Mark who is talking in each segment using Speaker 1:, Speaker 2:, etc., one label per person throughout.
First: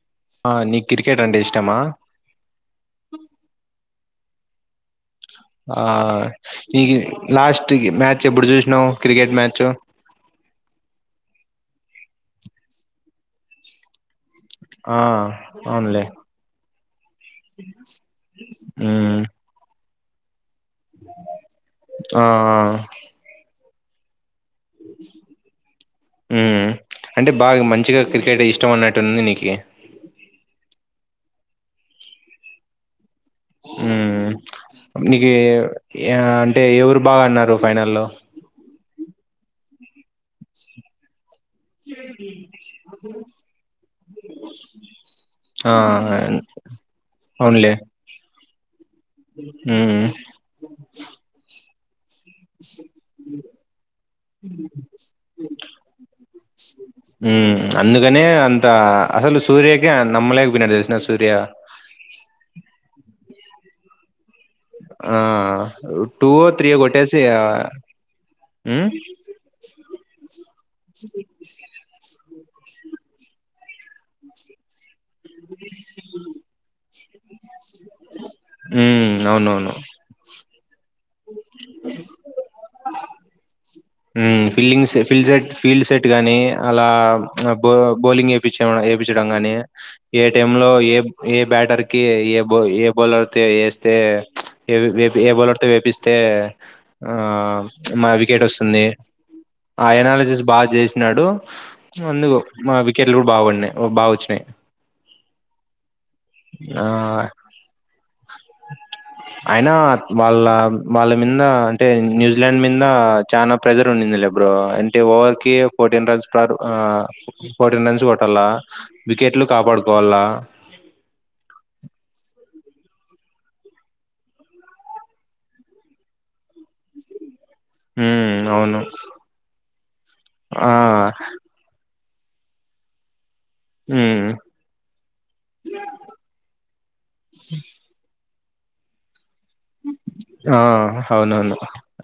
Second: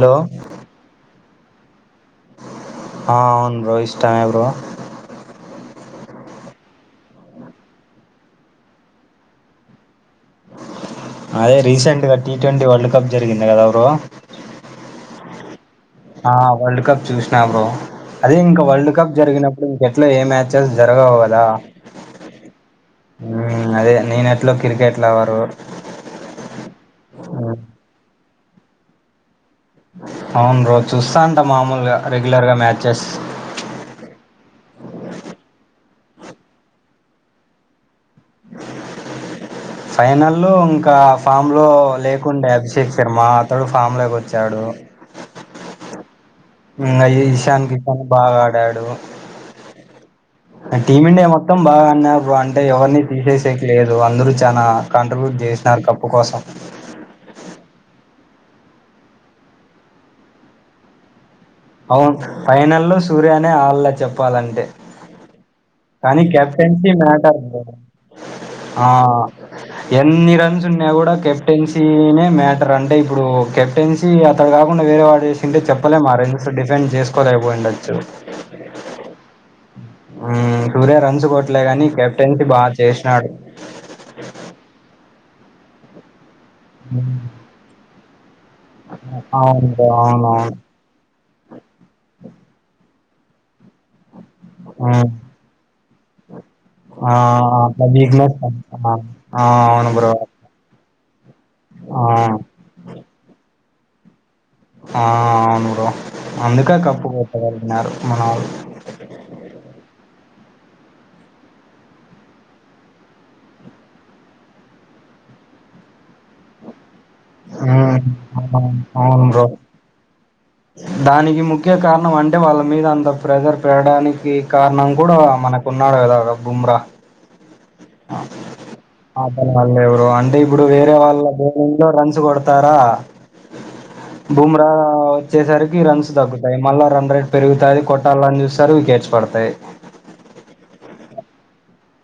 Speaker 1: Hello
Speaker 2: ఆ నీక్ cricket అంటే ఇష్టం ష్టమా
Speaker 1: ఆ అవును రోయిష్ ఇష్టమే బ్రో
Speaker 2: ఆ ఇగి లాస్ట్ మ్యాచ్ ఎప్పుడు చూసినావు్ క్రికెట్ మ్యాచ్
Speaker 1: అదే రీసెంట్గ టీ ట్వంటీ వరల్డ్ కప్ జరిగింది కదా బ్రో
Speaker 2: ఆ అవునులే
Speaker 1: ఆ వరల్డ్ కప్ చూసినా బ్రో అదే ఇంకా వరల్డ్ కప్
Speaker 2: ఉమ్
Speaker 1: జరిగినప్పుడు ఎట్ల ఏ మ్యాచ్ చేస్ జరగవు కదా
Speaker 2: ఆ
Speaker 1: హు అదే నేను ఎట్లో క్రికెట్ లవర్
Speaker 2: ఉ అంటే బాగా మంచిగా క్రికెట్ ఇష్టం అన్నట్టు ఉంది నీకి
Speaker 1: అవును రోజు చూస్తా అంట మామూలుగా రెగ్యులర్ గా మ్యాచెస్
Speaker 2: ఉ నీకు అంటే ఎవరు బాగా ఆడినారు ఫైనల్లో
Speaker 1: ఫైనల్ల్లో ఇంకా ఫామ్ లో లేకుండే అభిషేక్ శర్మ అతడు ఫామ్ లోకి వచ్చాడు
Speaker 2: ఆ
Speaker 1: ఇశాన్
Speaker 2: అవునులే
Speaker 1: కిషాన్ బాగా ఆడాడు
Speaker 2: ఉమ్
Speaker 1: టీమిండియా మొత్తం బాగా ఆడి నా ఇప్పుడు అంటే ఎవరిని తీసేసేక లేదు అందరూ చానా కాంట్రిబ్యూట్ చేసినారు కప్పు కోసం
Speaker 2: ఇనే అంత అసలు సూర్యకే నమ్మలేకపోయినాడు తెలుసునా సూర్య
Speaker 1: అవును ఫైనల్ లో సూర్య అడాల చెప్పు
Speaker 2: ఆ
Speaker 1: కానీ
Speaker 2: టూ ఓ త్రీ ఓ
Speaker 1: కెప్టెన్సీ
Speaker 2: కొట్టేసి
Speaker 1: మ్యాటర్
Speaker 2: ఆ,
Speaker 1: బ్రో ఆ
Speaker 2: ఉమ్
Speaker 1: ఎన్ని రన్స్ ఉన్నా కూడా కెప్టెన్సీ మ్యాటర్ అంటే ఇప్పుడు కెప్టెన్సీ అట్లా కాకుండా వేరే వాల్ల కుసింటే చెప్పలేం ఆరేండు డిఫెండ్ చేసు
Speaker 2: ఉ అవునవును
Speaker 1: హు చూ సిక్స్ కోట్లే గాని కెప్టెన్సీ బాగా చేసినాడు
Speaker 2: ఊ fillings field set field set గానీ అలా
Speaker 1: మ్మ్.
Speaker 2: బో బౌలింగ్ ఎంచడం ఏపీచడం గానీ
Speaker 1: అవును బ్రో,
Speaker 2: ఏ
Speaker 1: అవునవును
Speaker 2: టైంలో ఏ ఏ బ్యాటర్కి ఏ ఏ బోలర్తో ఏస్తే ఏ
Speaker 1: మ్మ్.
Speaker 2: ఏ బౌలర్ తో వేపిస్తే ఆ
Speaker 1: అట్లా
Speaker 2: మా
Speaker 1: వీక్నెస్
Speaker 2: వికెట్ వస్తు దే
Speaker 1: ఆ
Speaker 2: ఆ
Speaker 1: అవును బ్రో
Speaker 2: ఎనాలజీస్ బాగా చేసినాడు
Speaker 1: ఆ
Speaker 2: ముందు మా వికెట్లు కూడా బాగ పడినయి ఓ బాగా వచ్చినాయి
Speaker 1: ఆ అవును బ్రో అందుక కప్పు
Speaker 2: ఆహ్
Speaker 1: కొట్టగలిగినారు మనోళ్ళు
Speaker 2: అయినా వాళ్ళ వాళ్ళ మింద అంటే న్యూజిలాండ్ మింద చానా ప్రెజర్ ఉండింది లేె బ్రో అంటే ఓవర్కి ఫోర్టీన్ రన్స్ ప్ర ఫోర్టీన్
Speaker 1: హ్మ్
Speaker 2: రన్స్ కొట్టాల
Speaker 1: అవునవును. అవును బ్రో
Speaker 2: వికెట్లు కాపాడుకోవాలా
Speaker 1: దానికి ముఖ్య కారణం అంటే వాళ్ళ మీద అంత ప్రెజర్ పేడానికి కారణం కూడా మనకున్నాడు కదా బుమ్రా
Speaker 2: హ్మ్ అవును
Speaker 1: ఆటగాళ్లు ఎవరో అంటే ఇప్పుడు
Speaker 2: ఆ
Speaker 1: వేరే వాళ్ళ గేమ్ లో రన్ ద్ కొడతారా
Speaker 2: హ్మ్
Speaker 1: బుమ్రా సరికి రన్స్తతగ్గుతాయి మళ్ళా రన్ రేట్ పెరుగుతాది కొట్టా రన్ చూస్తారు వికెట్స్ పడతాయ్
Speaker 2: ఆ అవునవును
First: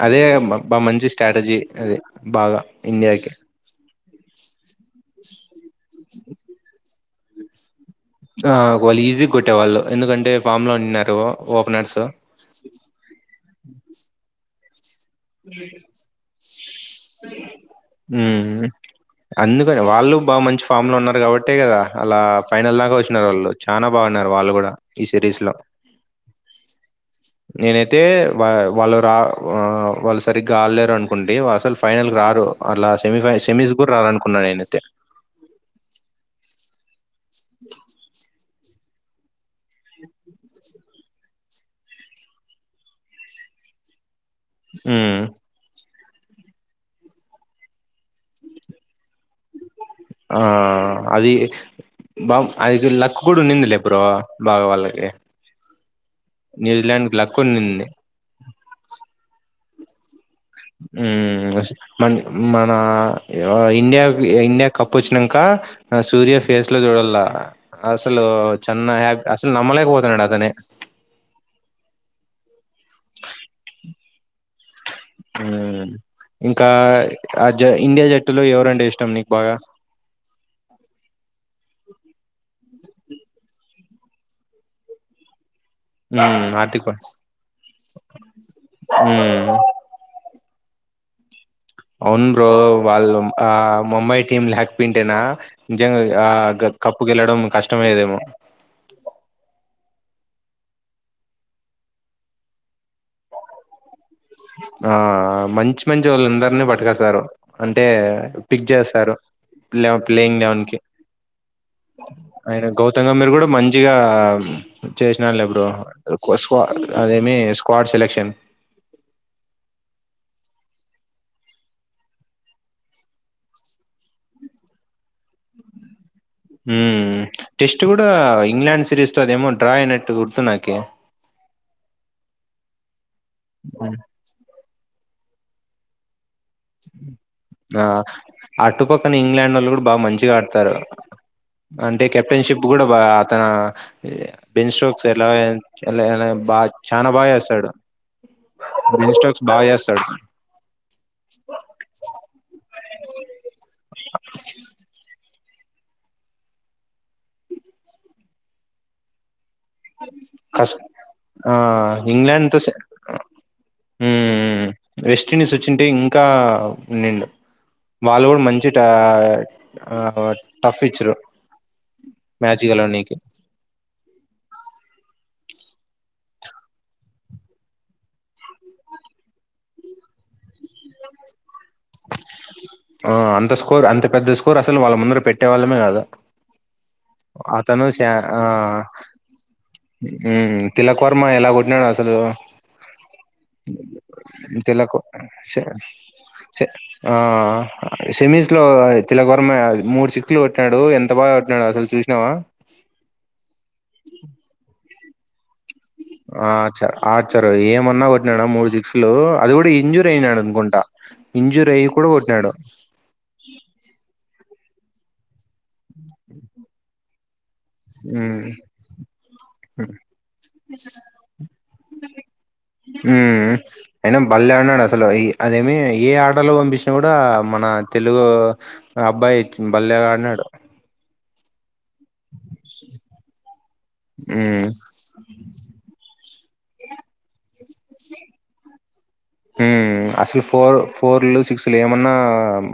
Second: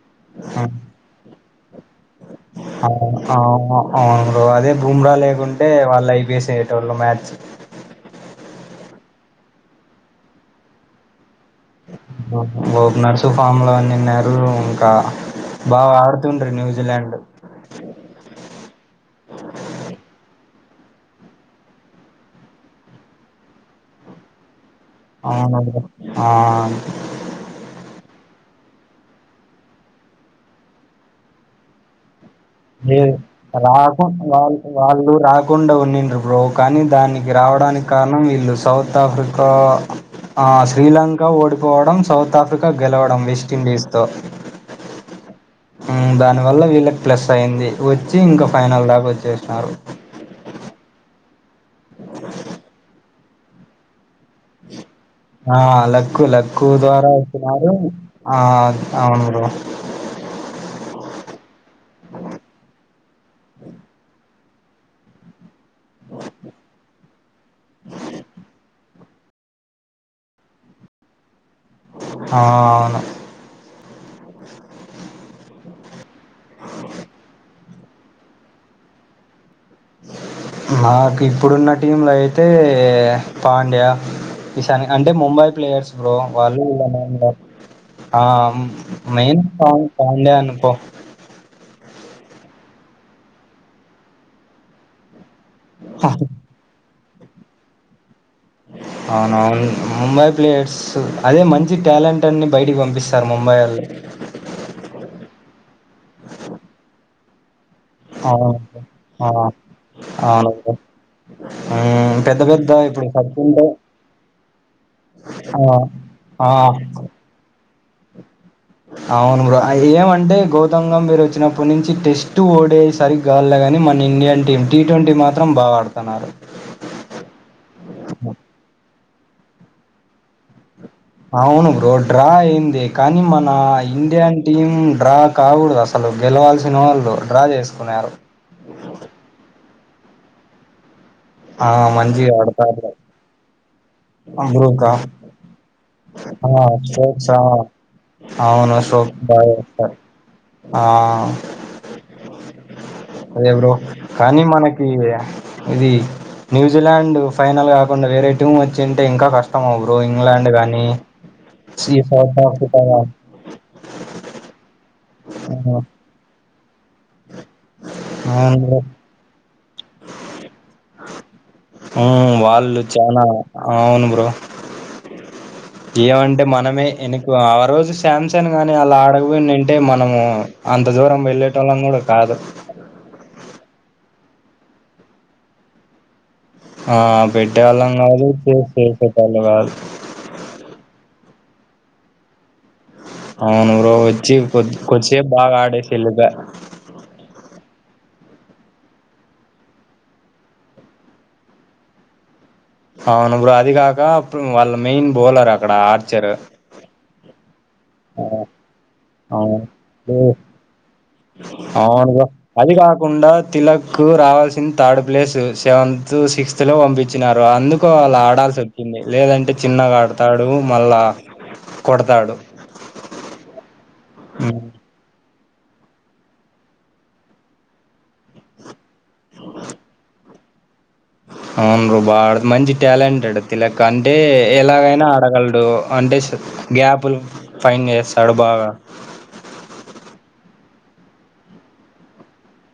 Speaker 2: అదే బ బా
Speaker 1: హ్మ్.
Speaker 2: మంచి స్ట్రాటజీ అదే బాగ
Speaker 1: అవును.
Speaker 2: ఇండియాకి
Speaker 1: అవును. అవును బ్రో అదే భూమ్రా లేకుం టే వాలైపోసేయేటోళ్లు మ్యాచ్
Speaker 2: ఆ వాళ్ళు ఈజీ కొట్టేవాళ్ళు ఎందుకంటే ఫామ్లో ఉన్నీన్నారు
Speaker 1: ఓపనర్స్ ఫామ్ లో ఉన్నిన్నారు కా
Speaker 2: ఉమ్ అందుకని వాళ్ళు బా మంచి ఫామ్ లో ఉన్నారు కాబట్టే కదా అలా ఫైనల్ దాక వచ్చినారు వాళ్ళు చానా బాగా అన్నారు వాళ్ళు కూడ
Speaker 1: అవును బ్రో ఆ
Speaker 2: వ వాళ్ళ రా ఆ వాళ్ళు సరిగ్గా ఆలలేరు అనుకుంటి అసలు ఫైనల్ రారు అలా
Speaker 1: లే
Speaker 2: సెమీ ఫై సెమీస్ గూడా
Speaker 1: రాకుం
Speaker 2: రారనుకున్నా
Speaker 1: వాళ్ళ
Speaker 2: నేనైతే.
Speaker 1: వాళ్ళు రాకుండా ఉన్నిండ్రు బ్రో కానీ దాన్ని రావడానికి కారణం వీళ్ళు సౌత్ ఆఫ్రికా ఆ శ్రీలంక ఓడిపోవడం సౌత్ ఆఫ్రికా గెలవడం వెస్ట్ ఇండీస్తో
Speaker 2: హ్మ్మ్
Speaker 1: హ్మ్మ్ దానివల్ల వీళ్ళకి ప్లస్ అయింది వచ్చి ఇంకా ఫైనల్ దాక వచ్చేస్నారు
Speaker 2: ఆ అది బామ్ అదిదులక్క్ గూడు వునిందిలే బ్రో బాగా వాళ్ళకి.
Speaker 1: ఆ లక్కు లక్కు ద్వారా
Speaker 2: న్యూజిలాండ్‌కి లక్
Speaker 1: వస్తున్నారు
Speaker 2: ఉండింది.
Speaker 1: ఆ అవును బ్రో
Speaker 2: ఉమ్ ఉస్ మన్ మనా ఆ ఇండియాకి ఇండియా కప్పు వచ్చినాంక అ సూర్య ఫేస్ లో చూడల్ల అసలూ చన్నా హ్యాప్ అసలు నమ్మలేకపోతునాడు అతనే
Speaker 1: ఆ అవును
Speaker 2: ఆ ఇంకా అ జ ఇండియా జట్టులో ఎవరంటే ఇష్టం నీకు బాగా
Speaker 1: నాకు ఇప్పుడున్న టీం లో అయితే ఏ పాండ్యా ఈశాని కంటే ముంబై ప్లేయర్స్ బ్రో
Speaker 2: మ్మ్
Speaker 1: వాళ్ళు
Speaker 2: హార్దిక్ పాండ్యా.
Speaker 1: ఆ మెయిన్
Speaker 2: మ్మ్
Speaker 1: సాంగ్ పాండ్యా అనుకో
Speaker 2: అవున్ బ్రో వాళ్ళు ఆ ముంబై టీమ్ లాక్ పోయింటేన జంగా ఆ కప్పు గెలవడం కష్టం అయ్యేదేమో
Speaker 1: అవునవును ముంబై ప్లేయర్స్ అదే మంచి టాలెంట్ అన్ని బయటికి పంపిస్తారు ముంబై ఆళ్ళు
Speaker 2: ఆ మంచి మంచి వాళ్ళందరిని పటుకస్తారు అంటే
Speaker 1: అవును
Speaker 2: పిక్ చేస్తారు
Speaker 1: ఆ
Speaker 2: ప్లే ప్లేయింగ్
Speaker 1: అవును
Speaker 2: లెవెన్
Speaker 1: బ్రో
Speaker 2: కి
Speaker 1: హ్మ్ పెద్ద
Speaker 2: ఆయన
Speaker 1: పెద్ద ఇప్పుడు
Speaker 2: గౌతమ్ గంభీర్ కూడా
Speaker 1: సచిన్ తో
Speaker 2: మంచిగా చేసినాల్లే
Speaker 1: ఆ
Speaker 2: బ్రో
Speaker 1: ఆ
Speaker 2: కుసువ అదేమి వార్డ్ సెలెక్షన్
Speaker 1: అవును బ్రో ఏమంటే గౌతం గంబీర్ వచ్చినప్పటి నుంచి టెస్ట్ ఓడేసరి గాలి గాని మన ఇండియన్ టీమ్ టీ ట్వంటీ మాత్రం బాగా ఆడుతున్నారు
Speaker 2: ఉ ఉ టెస్ట్ కూడా ఇంగ్లాండ్ సిరీస్ ద ఏమో డ్రా అయినట్టు గుర్తు నాకి
Speaker 1: అవును బ్రో డ్రా అయ్యింది కానీ మన
Speaker 2: మ్మ్.
Speaker 1: ఇండియన్ టీమ్ డ్రా కాకుడదు అసలు గెలవాల్సిన వాళ్ళు డ్రా
Speaker 2: ఆ,
Speaker 1: చేసుకున్నారు
Speaker 2: బా మంచిగా ఆడతారు
Speaker 1: ఆ
Speaker 2: అంటే
Speaker 1: మంచిగా
Speaker 2: కెప్టెన్షిప్ కూడా
Speaker 1: ఆడతారు
Speaker 2: బ అతన బెన్
Speaker 1: బ్రూకా
Speaker 2: స్టోక్స్ ఎలా ఎలనైన
Speaker 1: ఆ,
Speaker 2: బా చ
Speaker 1: స్ట్రోక్స్
Speaker 2: బాగా
Speaker 1: ఆ,
Speaker 2: చేస్తాడు
Speaker 1: అవును స్ట్రోక్స్
Speaker 2: బెన్స్టోక్స్ బాగా
Speaker 1: చేస్తారు
Speaker 2: చేస్తాడు
Speaker 1: ఆ అదే బ్రో కానీ మనకి ఇది న్యూజిలాండ్ ఫైనల్ కాకుండా వేరే టీం వచ్చింటే ఇంకా కష్ టం బ్రో ఇంగ్లాండ్
Speaker 2: కష్ట
Speaker 1: గానీ ఈ సౌత్
Speaker 2: ఇంగ్లాండ్తో
Speaker 1: ఆఫ్రికా
Speaker 2: వెస్ట్ ఇండీస్
Speaker 1: అవును
Speaker 2: వచ్చింటే ఇంకా మేలు బాలవుడ్
Speaker 1: అవును
Speaker 2: మంచి
Speaker 1: బ్రో
Speaker 2: టా ఆహ్ టఫిచ్చరు
Speaker 1: ఉ వాళ్ళు చనా అవును బ్రో ఏమంటే మనమే ఎనకు ఆ రోజు శాంసంగ్ గాని అలా ఆడపోయినంటే మనము అంత దూరం వెళ్ళే ట్టలం కూడా కాదు
Speaker 2: ఆ! అంత స్కోర్ అంత పెద్ద స్కోర్ అసలు వాళ్ళ ముందర పెట్టే వాళ్ళమే కాదా
Speaker 1: ఆ పెట్టేవాళ్ళం కాదు చే చేసేటళ్ళు కాదు
Speaker 2: పర్మా ఎలా కొట్టినాడు అసలు
Speaker 1: అవునూ బ్రో వచ్చి కొ
Speaker 2: తిలక్
Speaker 1: కొచ్చే
Speaker 2: శ
Speaker 1: బాగా ఆడేస్ ఎలదా
Speaker 2: సెమీస్ లో తిలకవరమ మూడు సిక్స్లు కొట్టినాడు ఎంత బాగా కొట్టినాడు అసలు చూసినావా
Speaker 1: అవునుప్పుడు అదికక అప్పు వాళ్ళ మెయిన్ బోలర్ ఆ ఇక్కడ ఆర్చర్
Speaker 2: ఆ చ ఆర్చరు ఏమన్నా ఒట్టినాడ మూడు సిక్స్ ఈలు అది కూడా ఇంజూర్
Speaker 1: అవును
Speaker 2: అయినారు అనుకుంటా ఇంజూర్ అయ్యి కూడా
Speaker 1: అవునుగా
Speaker 2: కొట్టినాడు
Speaker 1: అది కాకుండా తిలక్ రావల్ సిన్ థర్డ్ ప్లేసు యాన్ తు సిక్స్త్ ల వంపి చ్చిన్నారు అందుకు అలా
Speaker 2: ఉమ్
Speaker 1: ఆడాల్సి వచ్చింది లేదంటే చిన్నగా ఆడతాడు మళ్ళా కొడతాడు
Speaker 2: అయిన బల్లె
Speaker 1: హ్మ్.
Speaker 2: అనడు అసలు ఈ అదేమి ఏ ఆటలో పంపించినా కూడా మన తెలుగు ఆ అబ్బాయి బలెగ ఆడినాడు
Speaker 1: అవును బ్రో వాడ మంచి ట్యాలెంటెడ్ తిలక్ అంటే
Speaker 2: ఉమ్
Speaker 1: ఎలాగైనా ఆడగలడు అంటే గ్యాపులు ఫైన్ యేస్తాడు బాగా
Speaker 2: ఉమ్ అసలు ఫోర్ ఫోర్లు సిక్స్ లు ఏమన్నా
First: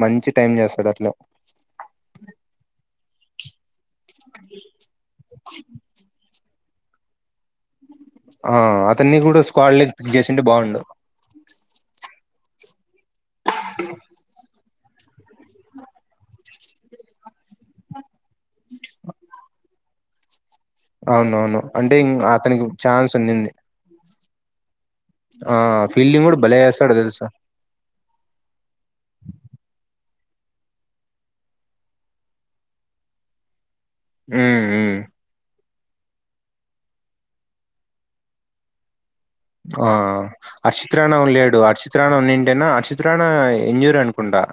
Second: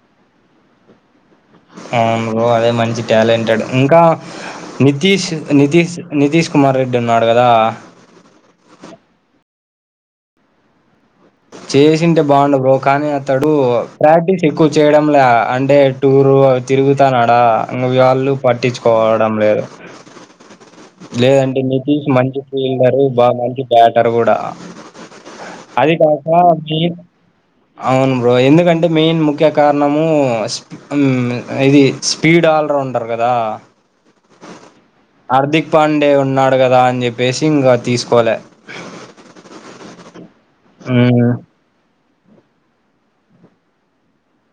Speaker 2: మంచి టైం చేస్తాడు అట్లా
Speaker 1: ఆవును బ్రో అదే మంచి ట్యాలెంటెడ్ ఇంకా నీతీష్ నితీశ్ నితీష్ కుమార్ రెడ్డి ఉన్నాడు కదా
Speaker 2: ఆ అతన్ని కూడా స్క్వాడ్ లీక్ చేసింటే బాగుండు
Speaker 1: చేసింటే బాగుండు బ్రో కానీ అతడు ప్రాక్టీస్ ఎక్కువు చేయడం లే అంటే టూర్ అవి తిరుగుతన్నాడా ఇ వాళ్ళు పట్టించుకోవడం లేదు లేదంటే
Speaker 2: అవునవును అంటే
Speaker 1: నితీష్
Speaker 2: ఇం-
Speaker 1: మంచి
Speaker 2: అతనికి
Speaker 1: ఫీల్డర్
Speaker 2: ఛాన్స్
Speaker 1: బా
Speaker 2: ఉండింది
Speaker 1: మంచి బ్యాటర్ కూడా ఆ
Speaker 2: ఆ
Speaker 1: అది
Speaker 2: ఫీల్డింగ్
Speaker 1: కాక
Speaker 2: కూడా భలే
Speaker 1: మెయిన్
Speaker 2: చేస్తాడు తెలుసా
Speaker 1: అవును బ్రో ఎందుకంటే మెయిన్ ముఖ్య కారణము ఉ ఆ ఇది స్పీడ్ ఆల్రౌండర్ కదా
Speaker 2: హు హు
Speaker 1: హార్దిక్ పాండే ఉన్నాడు కదా అని చెప్పేసి ఇంగ తీసుకోలే
Speaker 2: ఆ అర్షిత్ రాణ
Speaker 1: మ్,
Speaker 2: ఉడా లేడు అర్షిత్ త్రాన ఏటంన్న హర్షిత్ రాణా ఇంజూర్ అనుకుంటా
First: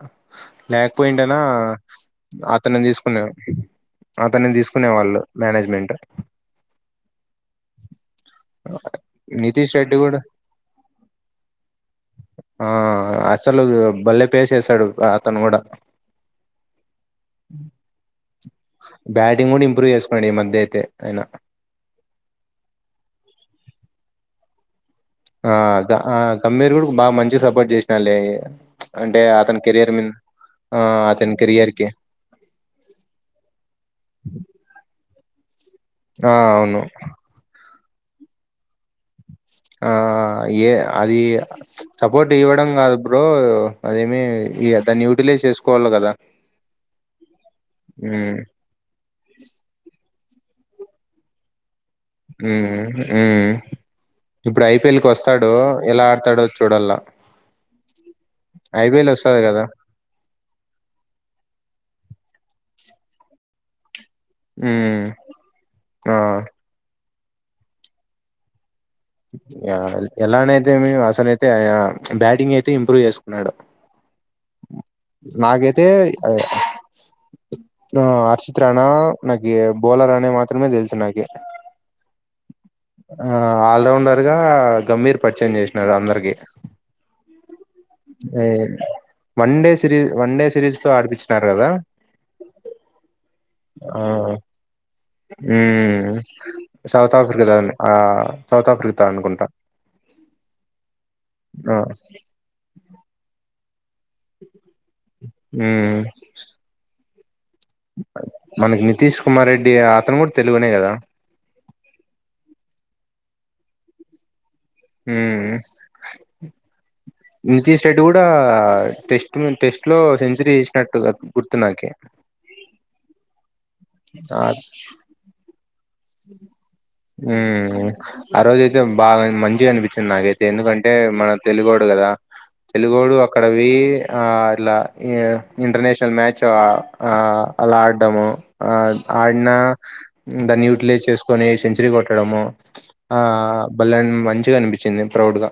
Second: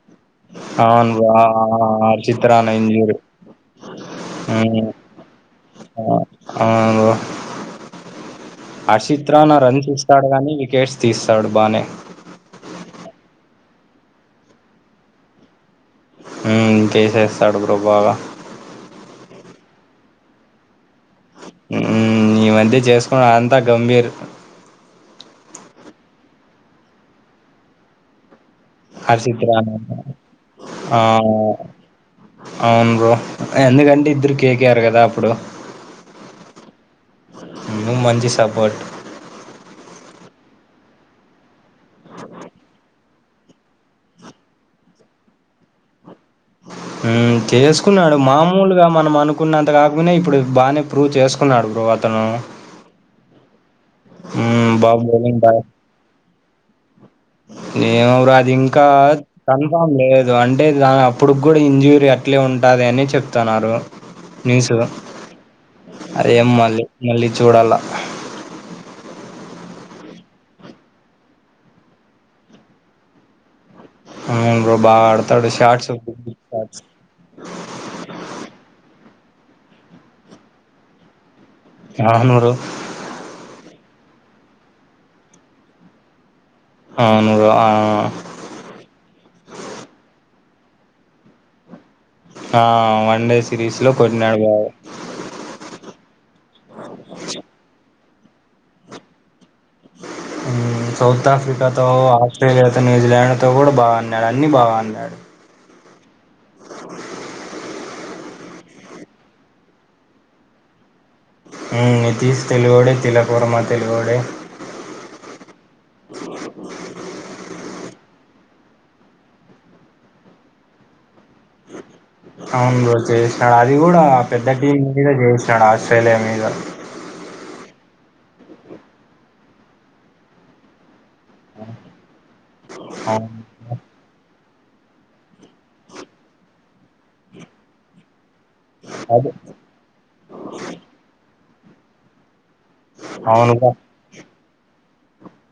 Speaker 1: అవును బ్రో
Speaker 2: లేకపోయింటేనా
Speaker 1: ఆ హర్షిత్ రాణా
Speaker 2: అతనిని
Speaker 1: ఇజూరు
Speaker 2: తీసుకునే అతనిని
Speaker 1: ఆ
Speaker 2: తీసుకునేవాళ్ళు మేనేజ్‌మెంట్.
Speaker 1: ఆ అవును బ్రో హర్షిత్ రానా
Speaker 2: నితీష్
Speaker 1: రన్స్
Speaker 2: రెడ్డి గూడా
Speaker 1: ఇస్తాడు గానీ వికెట్స్ తీస్తాడు బానే
Speaker 2: ఆ! అసలు బలే ప్లే చేసాడు అతను కూడా
Speaker 1: ఇంకేసేస్తాడు బ్రో బాగా
Speaker 2: బ్యాటింగ్ గూడా ఇంప్రూవ్ చేసుకున్నాడు ఈ మధ్యేయితే
Speaker 1: ఈ మధ్య చేసుకుని అంత అంత గంభీర్
Speaker 2: ఆ గమ్మీర్ కూడా బాగా మంచి సపోర్ట్ చేసినడులే
Speaker 1: హర్షిత్రాన ఆ
Speaker 2: అతని కెరియర్‌కి.
Speaker 1: అవును బ్రో ఎందుకంటే ఇద్దరు కేకేఆర్ కదా అప్పుడు
Speaker 2: ఆ అవును
Speaker 1: నువ్వు మంచి సపోట్
Speaker 2: ఆ ఏ అది సపోర్ట్ ఇవ్వడం కాదు ఇప్పుడు అదేమి ఈ దాన్ని యూటిలైజ్ చేసుకోవాలి కదా
Speaker 1: హు చేసుకున్నాడు
Speaker 2: ఉమ్
Speaker 1: మామూలుగా మనం అనుకున్నంత కాకపోనా ఇప్పుడు బాగానే ప్రూవ్ చేసుకున్నాడు బ్రో
Speaker 2: ఏ ఏ
Speaker 1: ఉ బాబుబొలే
Speaker 2: ఎలా ఆడతాడో చూడాల
Speaker 1: ఏమరు అది ఇంకా
Speaker 2: ఐపీఎల్ వస్తది కదా
Speaker 1: కన్ఫామ్ లేదు అంటే దాని అప్పుడు కూడా ఇంజూరీ అట్లే ఉంటు అ అది అని చెప్తున్నారు న్యూస్
Speaker 2: ఉమ్ ఆ
Speaker 1: అరె మళ్ళీ మల్లి చూడాల
Speaker 2: ఎలానైతే అసలైతే బ్యాటింగ్ అయితే ఇంప్రూవ్ చేసుకున్నాడు
Speaker 1: అవును బ్రో బాగా ఆడతాడు
Speaker 2: నాకైతే
Speaker 1: షార్ట్స్
Speaker 2: అర్చిత్ రానా నాకు బౌలర్ అనే మాత్రమే తెలుసు నాకి
Speaker 1: ఆ నూరు
Speaker 2: రౌండర్ గా గంభీర్ పరిచయం చేసినడు అందరికి
Speaker 1: అవును ఆ
Speaker 2: అ one day series one day series తో ఆడిపచ్చినారు కదా
Speaker 1: ఆ వన్ డే సిరీస్ లో
Speaker 2: ఆ
Speaker 1: కొట్టినాడు బాగా
Speaker 2: సౌత్ ఆఫ్రికా ద ఆ సౌత్ ఆఫ్రికా అనుకుంటాను
Speaker 1: సౌత్
Speaker 2: ఆ
Speaker 1: ఆఫ్రికాతో ఆస్ట్రలియా న్యూజీలండ్తో కూడా బాగా న్నాడు అన్ని బాగ అడ్నాడు
Speaker 2: మ్మ్ మనకి నితీష్ కుమార్ రెడ్డి అతను కూడా తెలుగునే కదా
Speaker 1: నితీష్ తెలుగడే తిలకర్మ తెలుగడే
Speaker 2: మ్మ్ నితీష్ రెడ్డి కూడా టెస్ట్ టెస్ట్ లో సెంచరీ చేసినట్టు గుర్తు నాకి
Speaker 1: అవును ర తె అది కూడా పెద్ద టీం మీద చేశాడు అది
Speaker 2: అ ఆ రోజ అయితే బాగా మంచిగా అనిపించింది నాకైతే ఎందుకంటే మన తెలుగోడు కదా తెలుగోడు అక్కడవి
Speaker 1: అవును
Speaker 2: ఆ లా ఇంటర్నేషనల్ మ్యాచ్ ఆ అలా ఆడడము ఆ
Speaker 1: అదే
Speaker 2: ఆడిన దన్యూ సుకొని సెంచరీ కొట్టడము ఆ
Speaker 1: అవునుగా
Speaker 2: బల్ల మంచి అనిపించింది ప్రౌడ్ గా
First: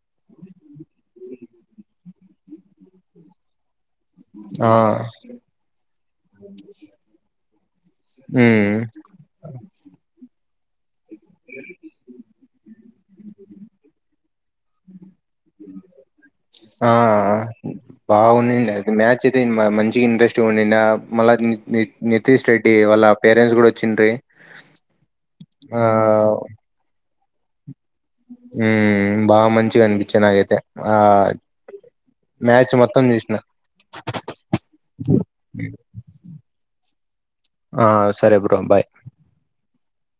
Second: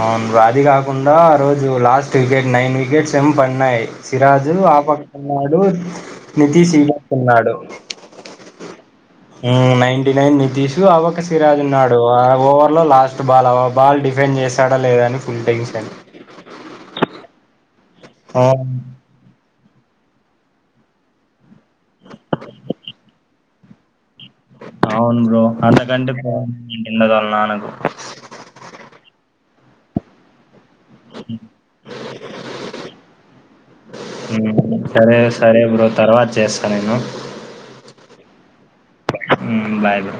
Speaker 1: అవును అది కాకుండా ఆ రోజు లాస్ట్ వికెట్ నైన్ వికెట్స్ ఏమో పడినాయి సిరాజు
Speaker 2: ఆ
Speaker 1: ఆపక్క ఉన్నాడు నితిష్వ ఇ పక్క ఉన్నాడు
Speaker 2: ఉమ్
Speaker 1: నైన్టి నైన్ నితశు అవ సిరాజు ఉన్నాడు అడ ఓ లో లాస్ట్ బాల్ అవ్వ బాల్ డిఫెండ్ చేసాడా లేదని ఫుల్ టెన్షన్
Speaker 2: బాగున్నిండా
Speaker 1: అవును
Speaker 2: అది మ్యాచ్ అయితే ఇం క మంచి ఇంట్రెస్ట్ గ ఉన్నిండా మళ్ళ నితీష్ రెడ్డి వాళ్ళ పేరెంట్స్ కూడా వచ్చిండ్రీ
Speaker 1: అవును బ్రో అంతకంటే పో [inaudible] నా నకు
Speaker 2: ఉమ్ బాగ మంచిగా అనిపిించ నాగైతే ఆ మ్యాచ్ మొత్తం చూసిన
Speaker 1: ఉమ్, సరే సరే బ్రో తర్వాత చేస్తా నేను
Speaker 2: ఆ సరే బ్రో బాయ్
Speaker 1: బాయ్ బ్రో